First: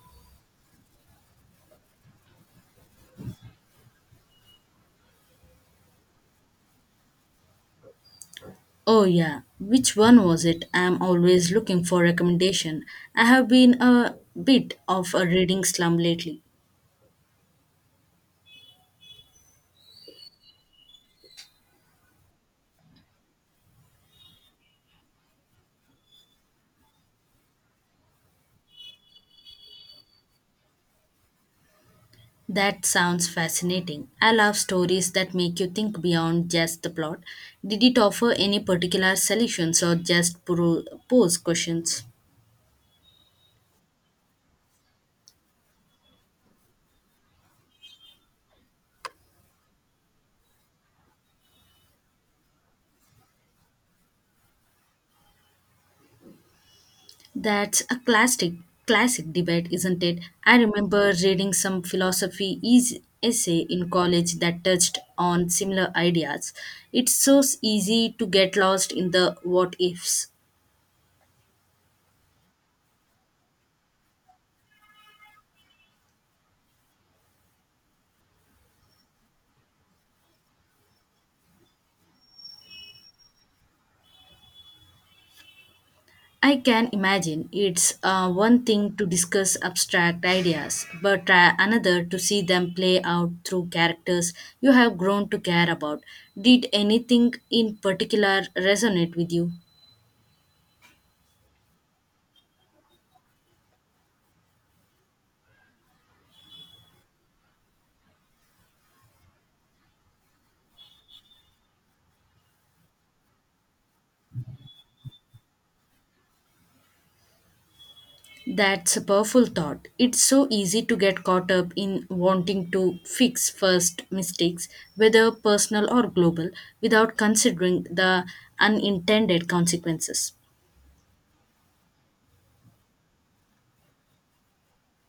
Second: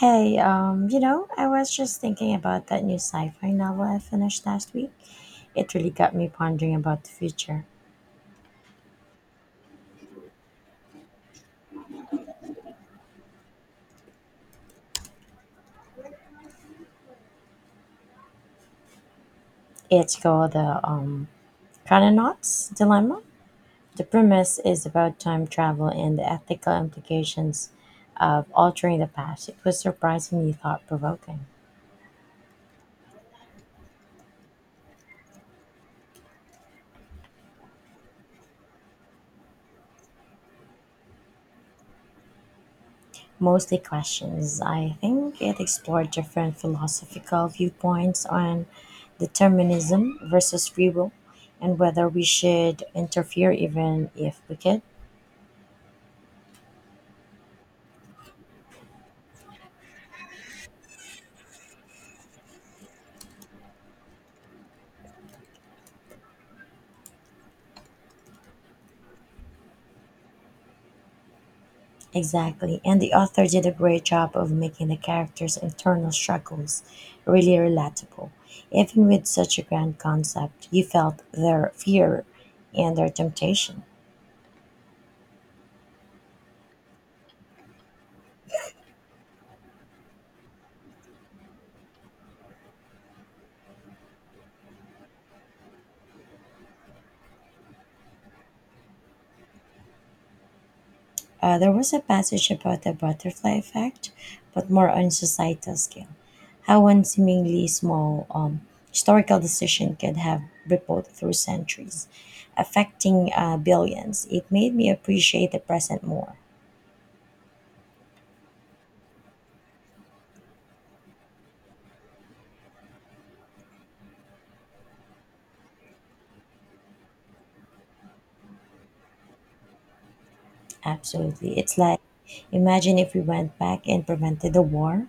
Hey, I was just thinking about that new sci-fi novel I finished last week. It really got me pondering about the future. Oh yeah, which one was it? I'm always looking for recommendation. I have been a bit of a reading slum lately. It's called the Chrononauts Dilemma. The premise is about time travel and the ethical implications of altering the past. It was surprisingly thought-provoking. That sounds fascinating. I love stories that make you think beyond just the plot. Did it offer any particular solutions or just pose questions? Mostly questions. I think it explored different philosophical viewpoints on determinism versus free will and whether we should interfere even if we could. That's a classic debate, isn't it? I remember reading some philosophy is essay in college that touched on similar ideas. It's so easy to get lost in the what ifs. Exactly. And the author did a great job of making the characters' internal struggles really relatable. Even with such a grand concept, you felt their fear and their temptation. I can imagine it's one thing to discuss abstract ideas, but another to see them play out through characters you have grown to care about. Did anything in particular resonate with you? There was a passage about the butterfly effect, but more on societal scale. How one seemingly small historical decision could have rippled through centuries, affecting billions. It made me appreciate the present more. That's a powerful thought. It's so easy to get caught up in wanting to fix first mistakes, whether personal or global, without considering the unintended consequences. Absolutely. It's like, imagine if we went back and prevented the war,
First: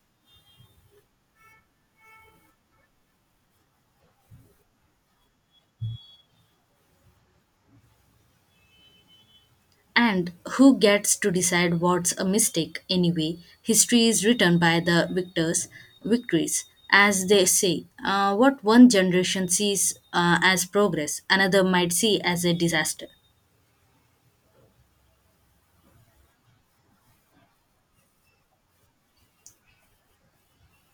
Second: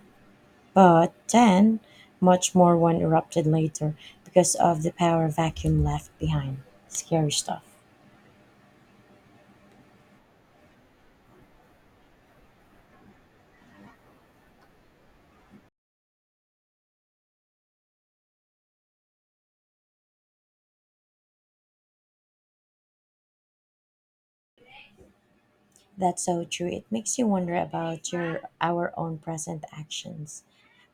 but then much more one erupted later because of the power vacuum left behind. Scary stuff. And who gets to decide what's a mistake anyway? History is written by the victors, victories, as they say. What one generation sees as progress, another might see as a disaster. That's so true. It makes you wonder about your our own present actions.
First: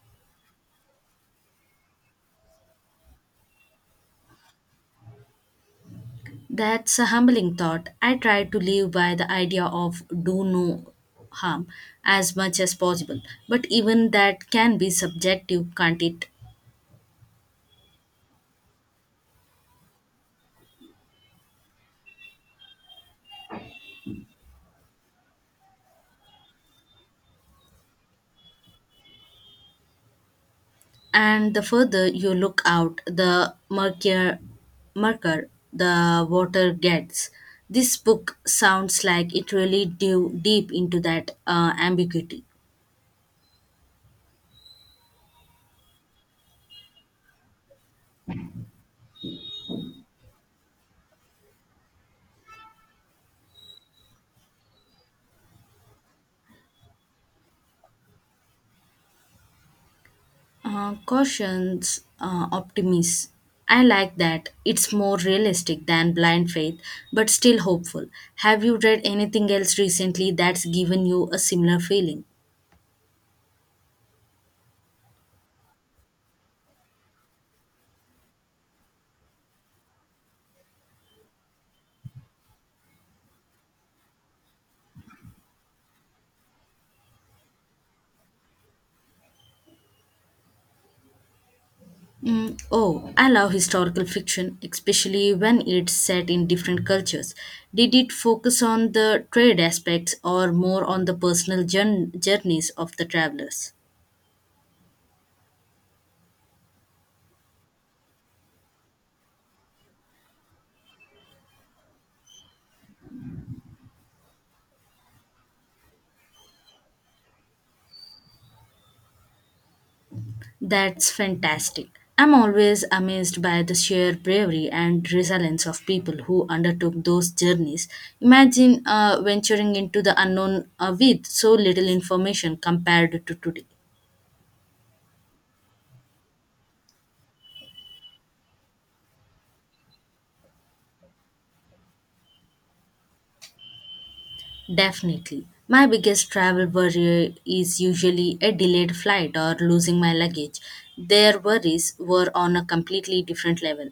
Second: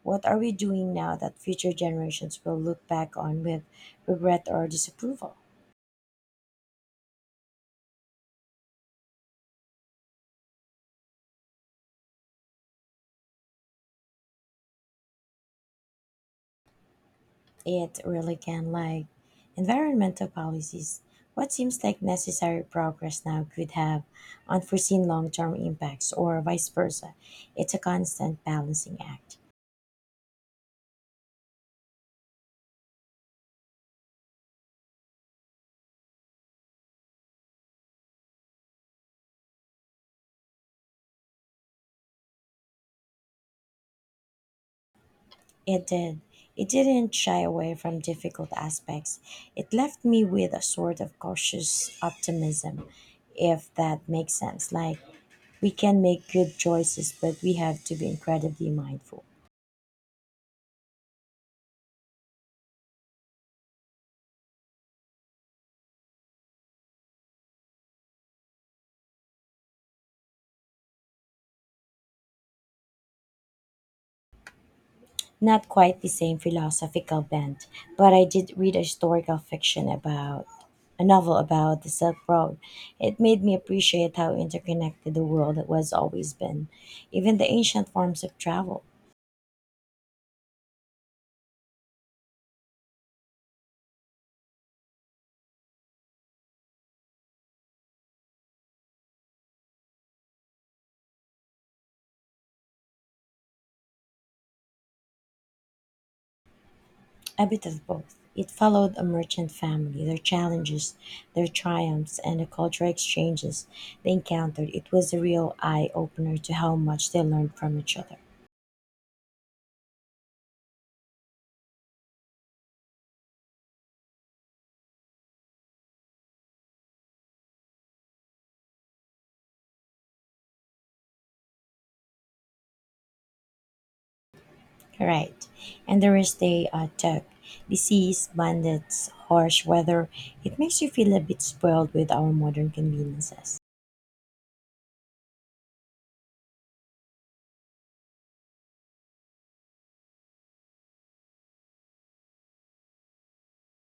What are we doing now that future generations will look back on with regret or disapproval? That's a humbling thought. I try to live by the idea of do no harm as much as possible, but even that can be subjective, can't it? It really can, like environmental policies. What seems like necessary progress now could have unforeseen long-term impacts or vice versa. It's a constant balancing act. And the further you look out, the murkier, murker the water gets. This book sounds like it really dove deep into that ambiguity. It did. It didn't shy away from difficult aspects. It left me with a sort of cautious optimism, if that makes sense. Like, we can make good choices, but we have to be incredibly mindful. Cautions, optimism. I like that. It's more realistic than blind faith, but still hopeful. Have you read anything else recently that's given you a similar feeling? Not quite the same philosophical bent, but I did read a historical fiction about a novel about the Silk Road. It made me appreciate how interconnected the world has always been, even the ancient forms of travel. Mm, oh, I love historical fiction, especially when it's set in different cultures. Did it focus on the trade aspects or more on the personal journeys of the travelers? A bit of both. It followed a merchant family, their challenges, their triumphs, and the cultural exchanges they encountered. It was a real eye opener to how much they learned from each other. That's fantastic. I'm always amazed by the sheer bravery and resilience of people who undertook those journeys. Imagine venturing into the unknown with so little information compared to today. Right. And the risk they took, disease, bandits, harsh weather. It makes you feel a bit spoiled with our modern conveniences. Definitely. My biggest travel worry is usually a delayed flight or losing my luggage. Their worries were on a completely different level.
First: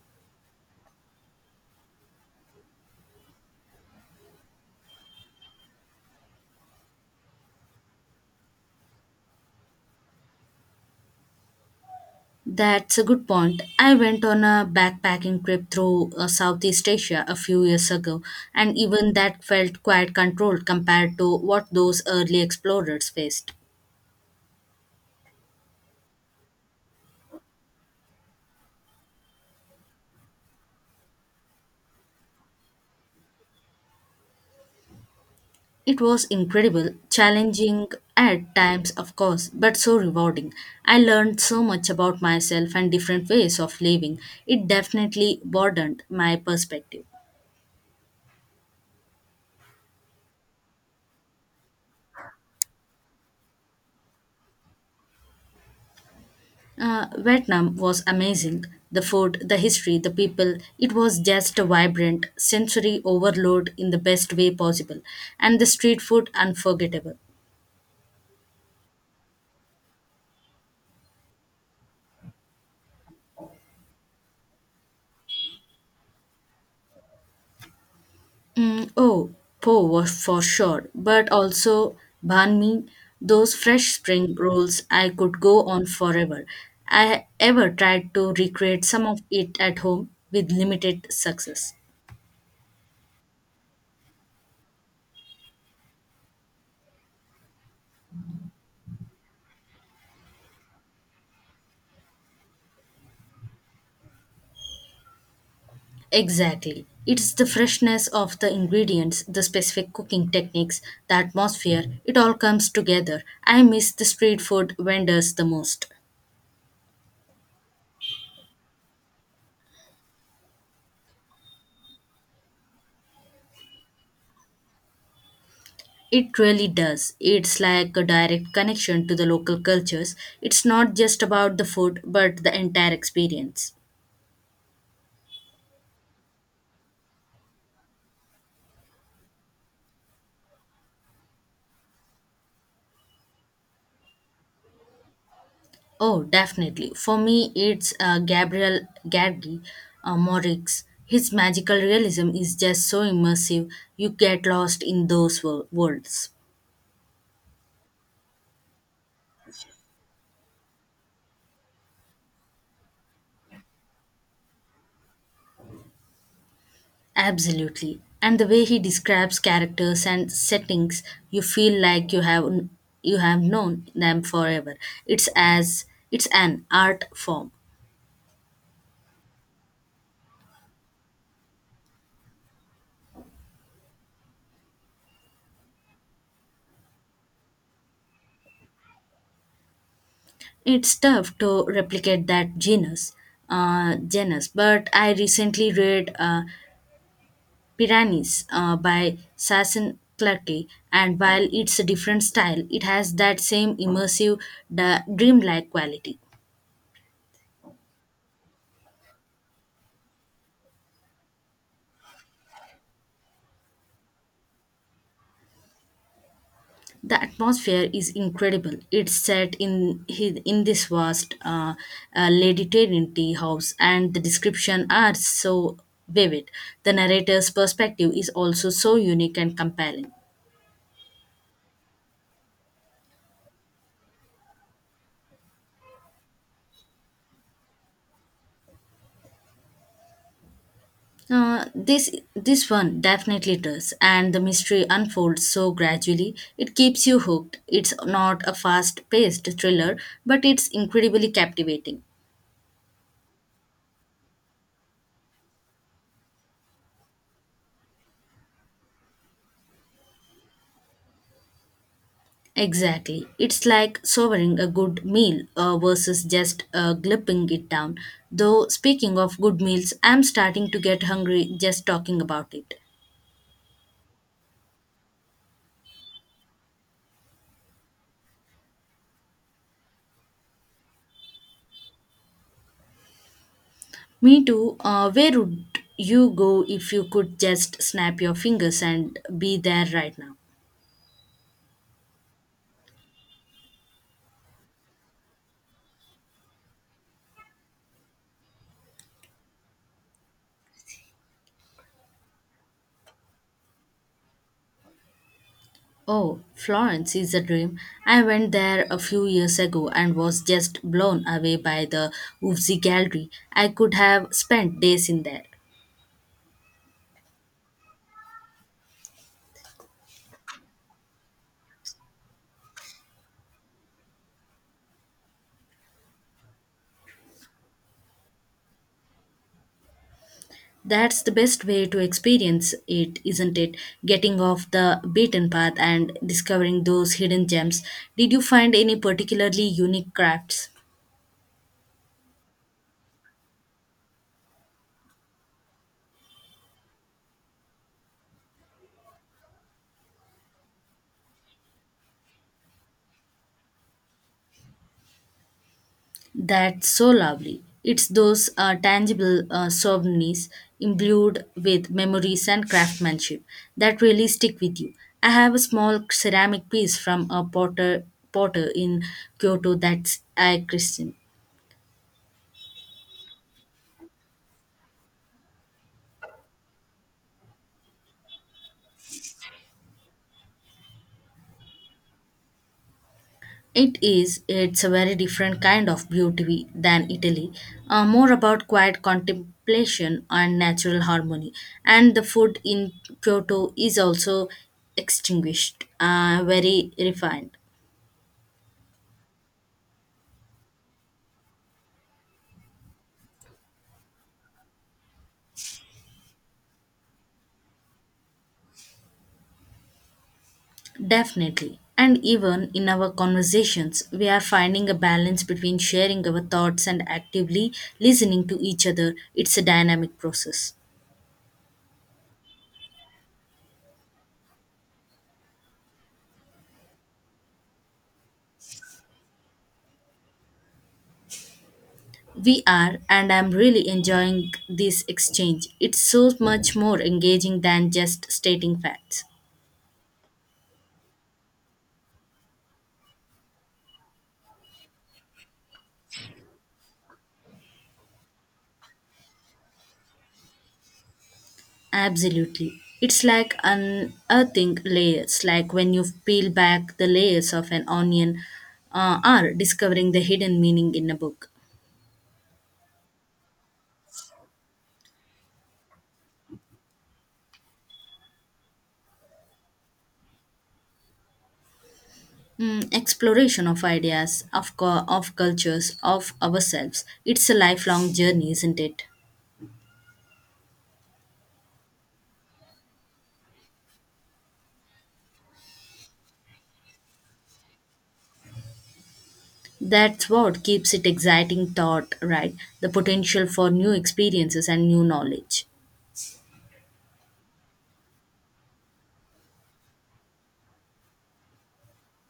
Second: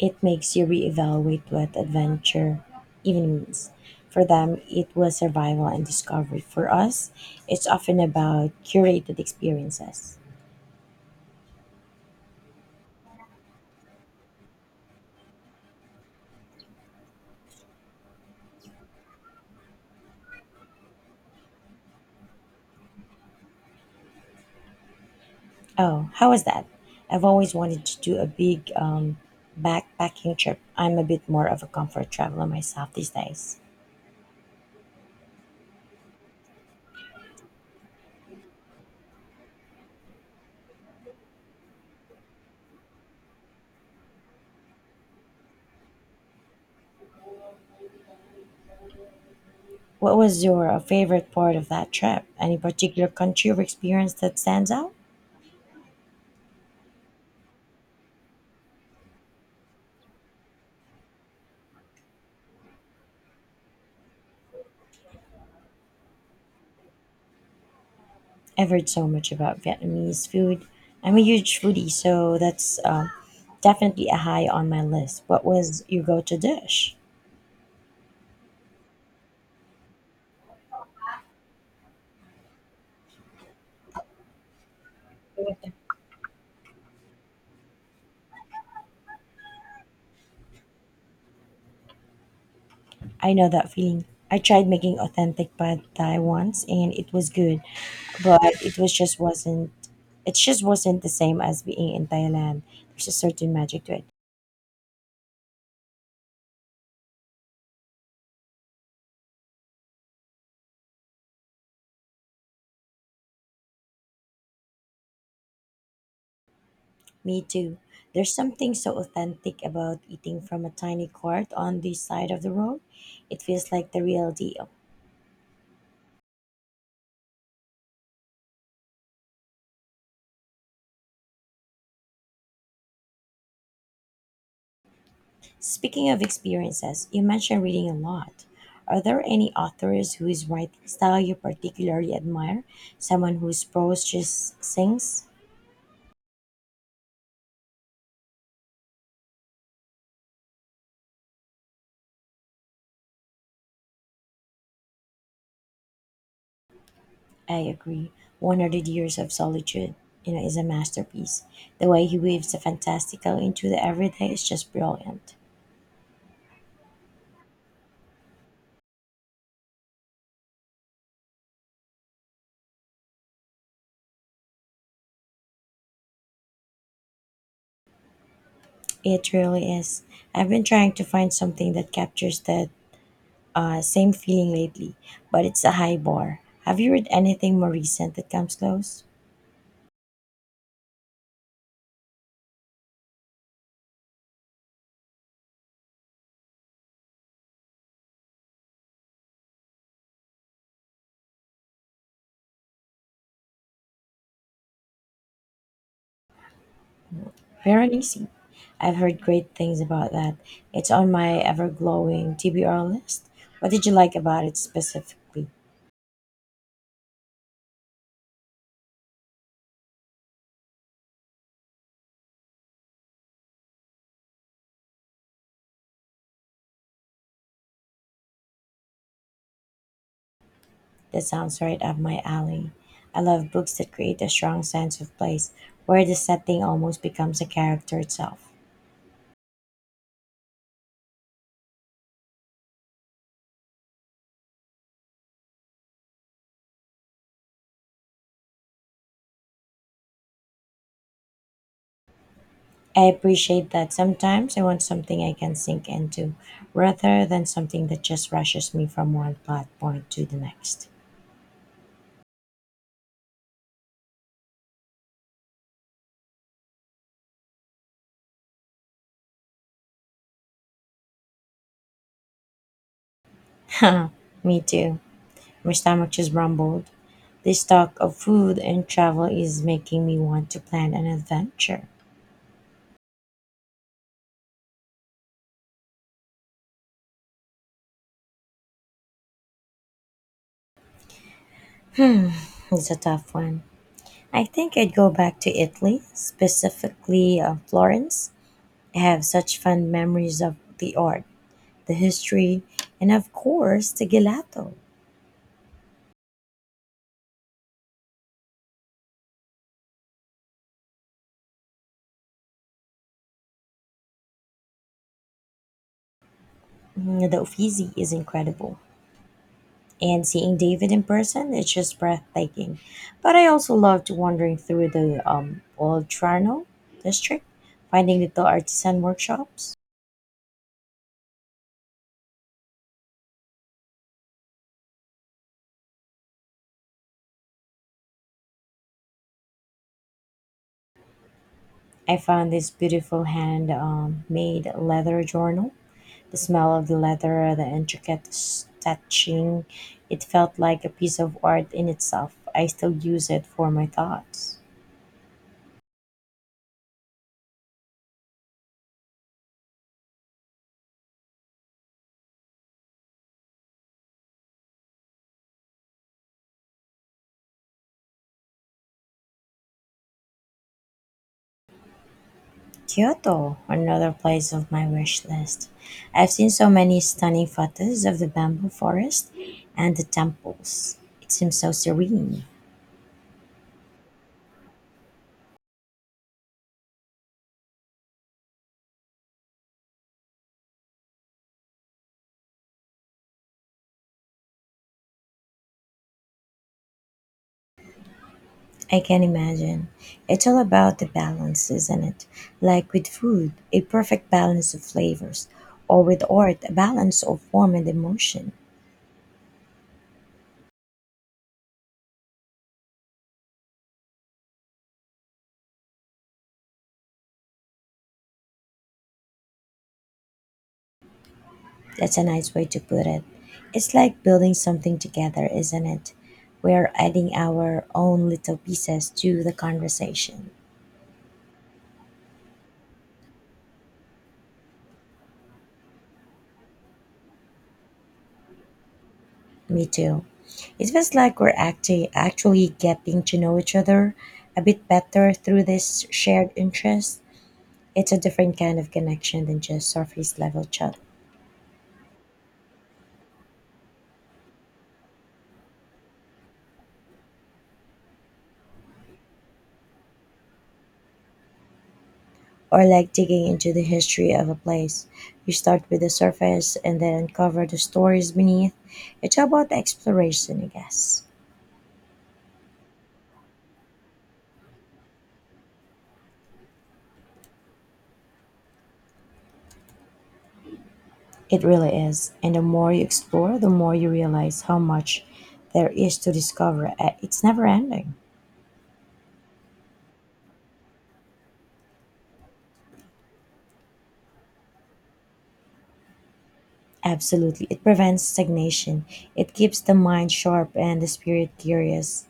It makes you reevaluate what adventure even means. For them, it was survival and discovery. For us, it's often about curated experiences. That's a good point. I went on a backpacking trip through Southeast Asia a few years ago, and even that felt quite controlled compared to what those early explorers faced. Oh, how was that? I've always wanted to do a big backpacking trip. I'm a bit more of a comfort traveler myself these days. It was incredible, challenging at times, of course, but so rewarding. I learned so much about myself and different ways of living. It definitely broadened my perspective. What was your favorite part of that trip? Any particular country or experience that stands out? Vietnam was amazing. The food, the history, the people. It was just a vibrant sensory overload in the best way possible. And the street food, unforgettable. I've heard so much about Vietnamese food. I'm a huge foodie, so that's definitely a high on my list. What was your go-to dish? Mm, oh, po was for sure, but also banh mi, those fresh spring rolls. I could go on forever. I ever tried to recreate some of it at home with limited success. I know that feeling. I tried making authentic pad thai once, and it was good, but it was just wasn't. It just wasn't the same as being in Thailand. There's a certain magic to it. Exactly. It's the freshness of the ingredients, the specific cooking techniques, the atmosphere, it all comes together. I miss the street food vendors the most. Me too. There's something so authentic about eating from a tiny cart on the side of the road. It feels like the real deal. It really does. It's like a direct connection to the local cultures. It's not just about the food, but the entire experience. Speaking of experiences, you mentioned reading a lot. Are there any authors whose writing style you particularly admire? Someone whose prose just sings? Oh, definitely. For me, it's Gabriel Gadgi Morix. His magical realism is just so immersive, you get lost in those worlds. I agree. 100 Years of Solitude, is a masterpiece. The way he weaves the fantastical into the everyday is just brilliant. Absolutely. And the way he describes characters and settings, you feel like you have known them forever. It's as it's an art form. It really is. I've been trying to find something that captures that same feeling lately, but it's a high bar. Have you read anything more recent that comes close? It's tough to replicate that genus, genus. But I recently read Piranhas by Sassen Clarke, and while it's a different style, it has that same immersive, dreamlike quality. Piranesi. I've heard great things about that. It's on my ever glowing TBR list. What did you like about it specifically? The atmosphere is incredible. It's set in in this vast Lady Trinity tea house, and the description are so vivid. The narrator's perspective is also so unique and compelling. That sounds right up my alley. I love books that create a strong sense of place, where the setting almost becomes a character itself. This one definitely does, and the mystery unfolds so gradually. It keeps you hooked. It's not a fast-paced thriller, but it's incredibly captivating. I appreciate that sometimes I want something I can sink into, rather than something that just rushes me from one plot point to the next. Exactly. It's like savoring a good meal versus just gulping it down. Though, speaking of good meals, I'm starting to get hungry just talking about it. Me too. My stomach just rumbled. This talk of food and travel is making me want to plan an adventure. Me too. Where would you go if you could just snap your fingers and be there right now? It's a tough one. I think I'd go back to Italy, specifically Florence. I have such fond memories of the art, the history, and of course, the gelato. Oh, Florence is a dream. I went there a few years ago and was just blown away by the Uffizi Gallery. I could have spent days in there. Mm, the Uffizi is incredible. And seeing David in person, it's just breathtaking. But I also loved wandering through the Old Trano district, finding little artisan workshops. That's the best way to experience it, isn't it? Getting off the beaten path and discovering those hidden gems. Did you find any particularly unique crafts? I found this beautiful hand made leather journal. The smell of the leather, the intricate stitching, it felt like a piece of art in itself. I still use it for my thoughts. That's so lovely. It's those tangible souvenirs imbued with memories and craftsmanship that really stick with you. I have a small ceramic piece from a potter in Kyoto that's I christened. Kyoto, another place of my wish list. I've seen so many stunning photos of the bamboo forest and the temples. It seems so serene. It is. It's a very different kind of beauty than Italy, more about quiet contemplation and natural harmony. And the food in Kyoto is also extinguished, very refined. I can imagine. It's all about the balance, isn't it? Like with food, a perfect balance of flavors, or with art, a balance of form and emotion. Definitely. And even in our conversations, we are finding a balance between sharing our thoughts and actively listening to each other. It's a dynamic process. That's a nice way to put it. It's like building something together, isn't it? We're adding our own little pieces to the conversation. We are, and I'm really enjoying this exchange. It's so much more engaging than just stating facts. Me too. It feels like actually getting to know each other a bit better through this shared interest. It's a different kind of connection than just surface level chat. Absolutely. It's like unearthing layers, like when you peel back the layers of an onion or discovering the hidden meaning in a book. Or like digging into the history of a place. You start with the surface and then uncover the stories beneath. It's about exploration, I guess. Mm, exploration of ideas, of cultures, of ourselves. It's a lifelong journey, isn't it? It really is. And the more you explore, the more you realize how much there is to discover. It's never ending. That's what keeps it exciting thought, right? The potential for new experiences and new knowledge. Absolutely. It prevents stagnation, it keeps the mind sharp and the spirit curious.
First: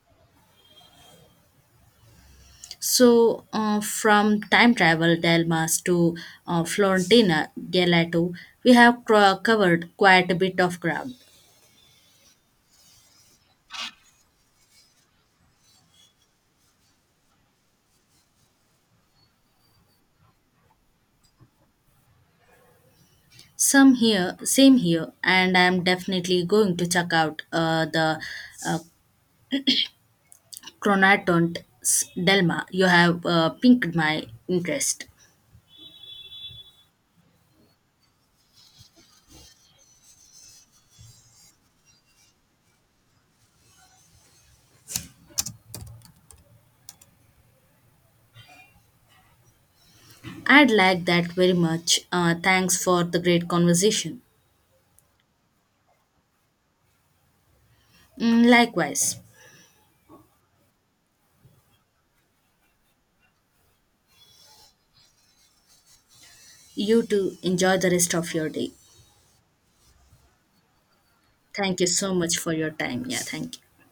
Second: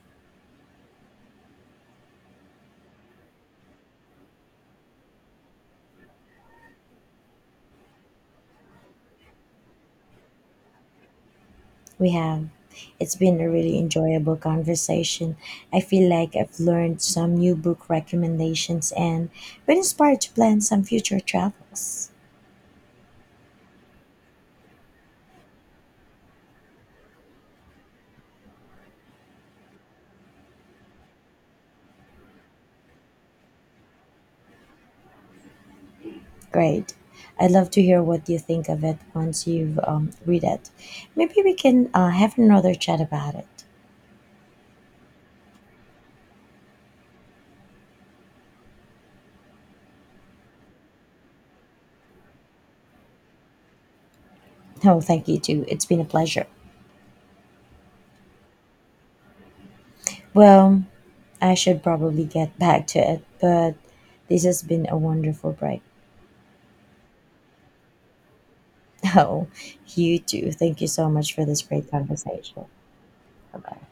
So from time travel dilemmas to Florentina gelato, we have covered quite a bit of ground. We have. It's been a really enjoyable conversation. I feel like I've learned some new book recommendations and been inspired to plan some future travels. Some here, same here, and I'm definitely going to check out the uh, Chronatont Delma. You have piqued my interest. Great. I'd love to hear what you think of it once you've read it. Maybe we can have another chat about it. I'd like that very much. Thanks for the great conversation. Oh, thank you too. It's been a pleasure. Mm, likewise, Well, I should probably get back to it, but this has been a wonderful break. you too. Enjoy the rest of your day. Oh, you too. Thank you so much for this Thank you great so much for conversation. your time. Yeah, thank Bye you. bye.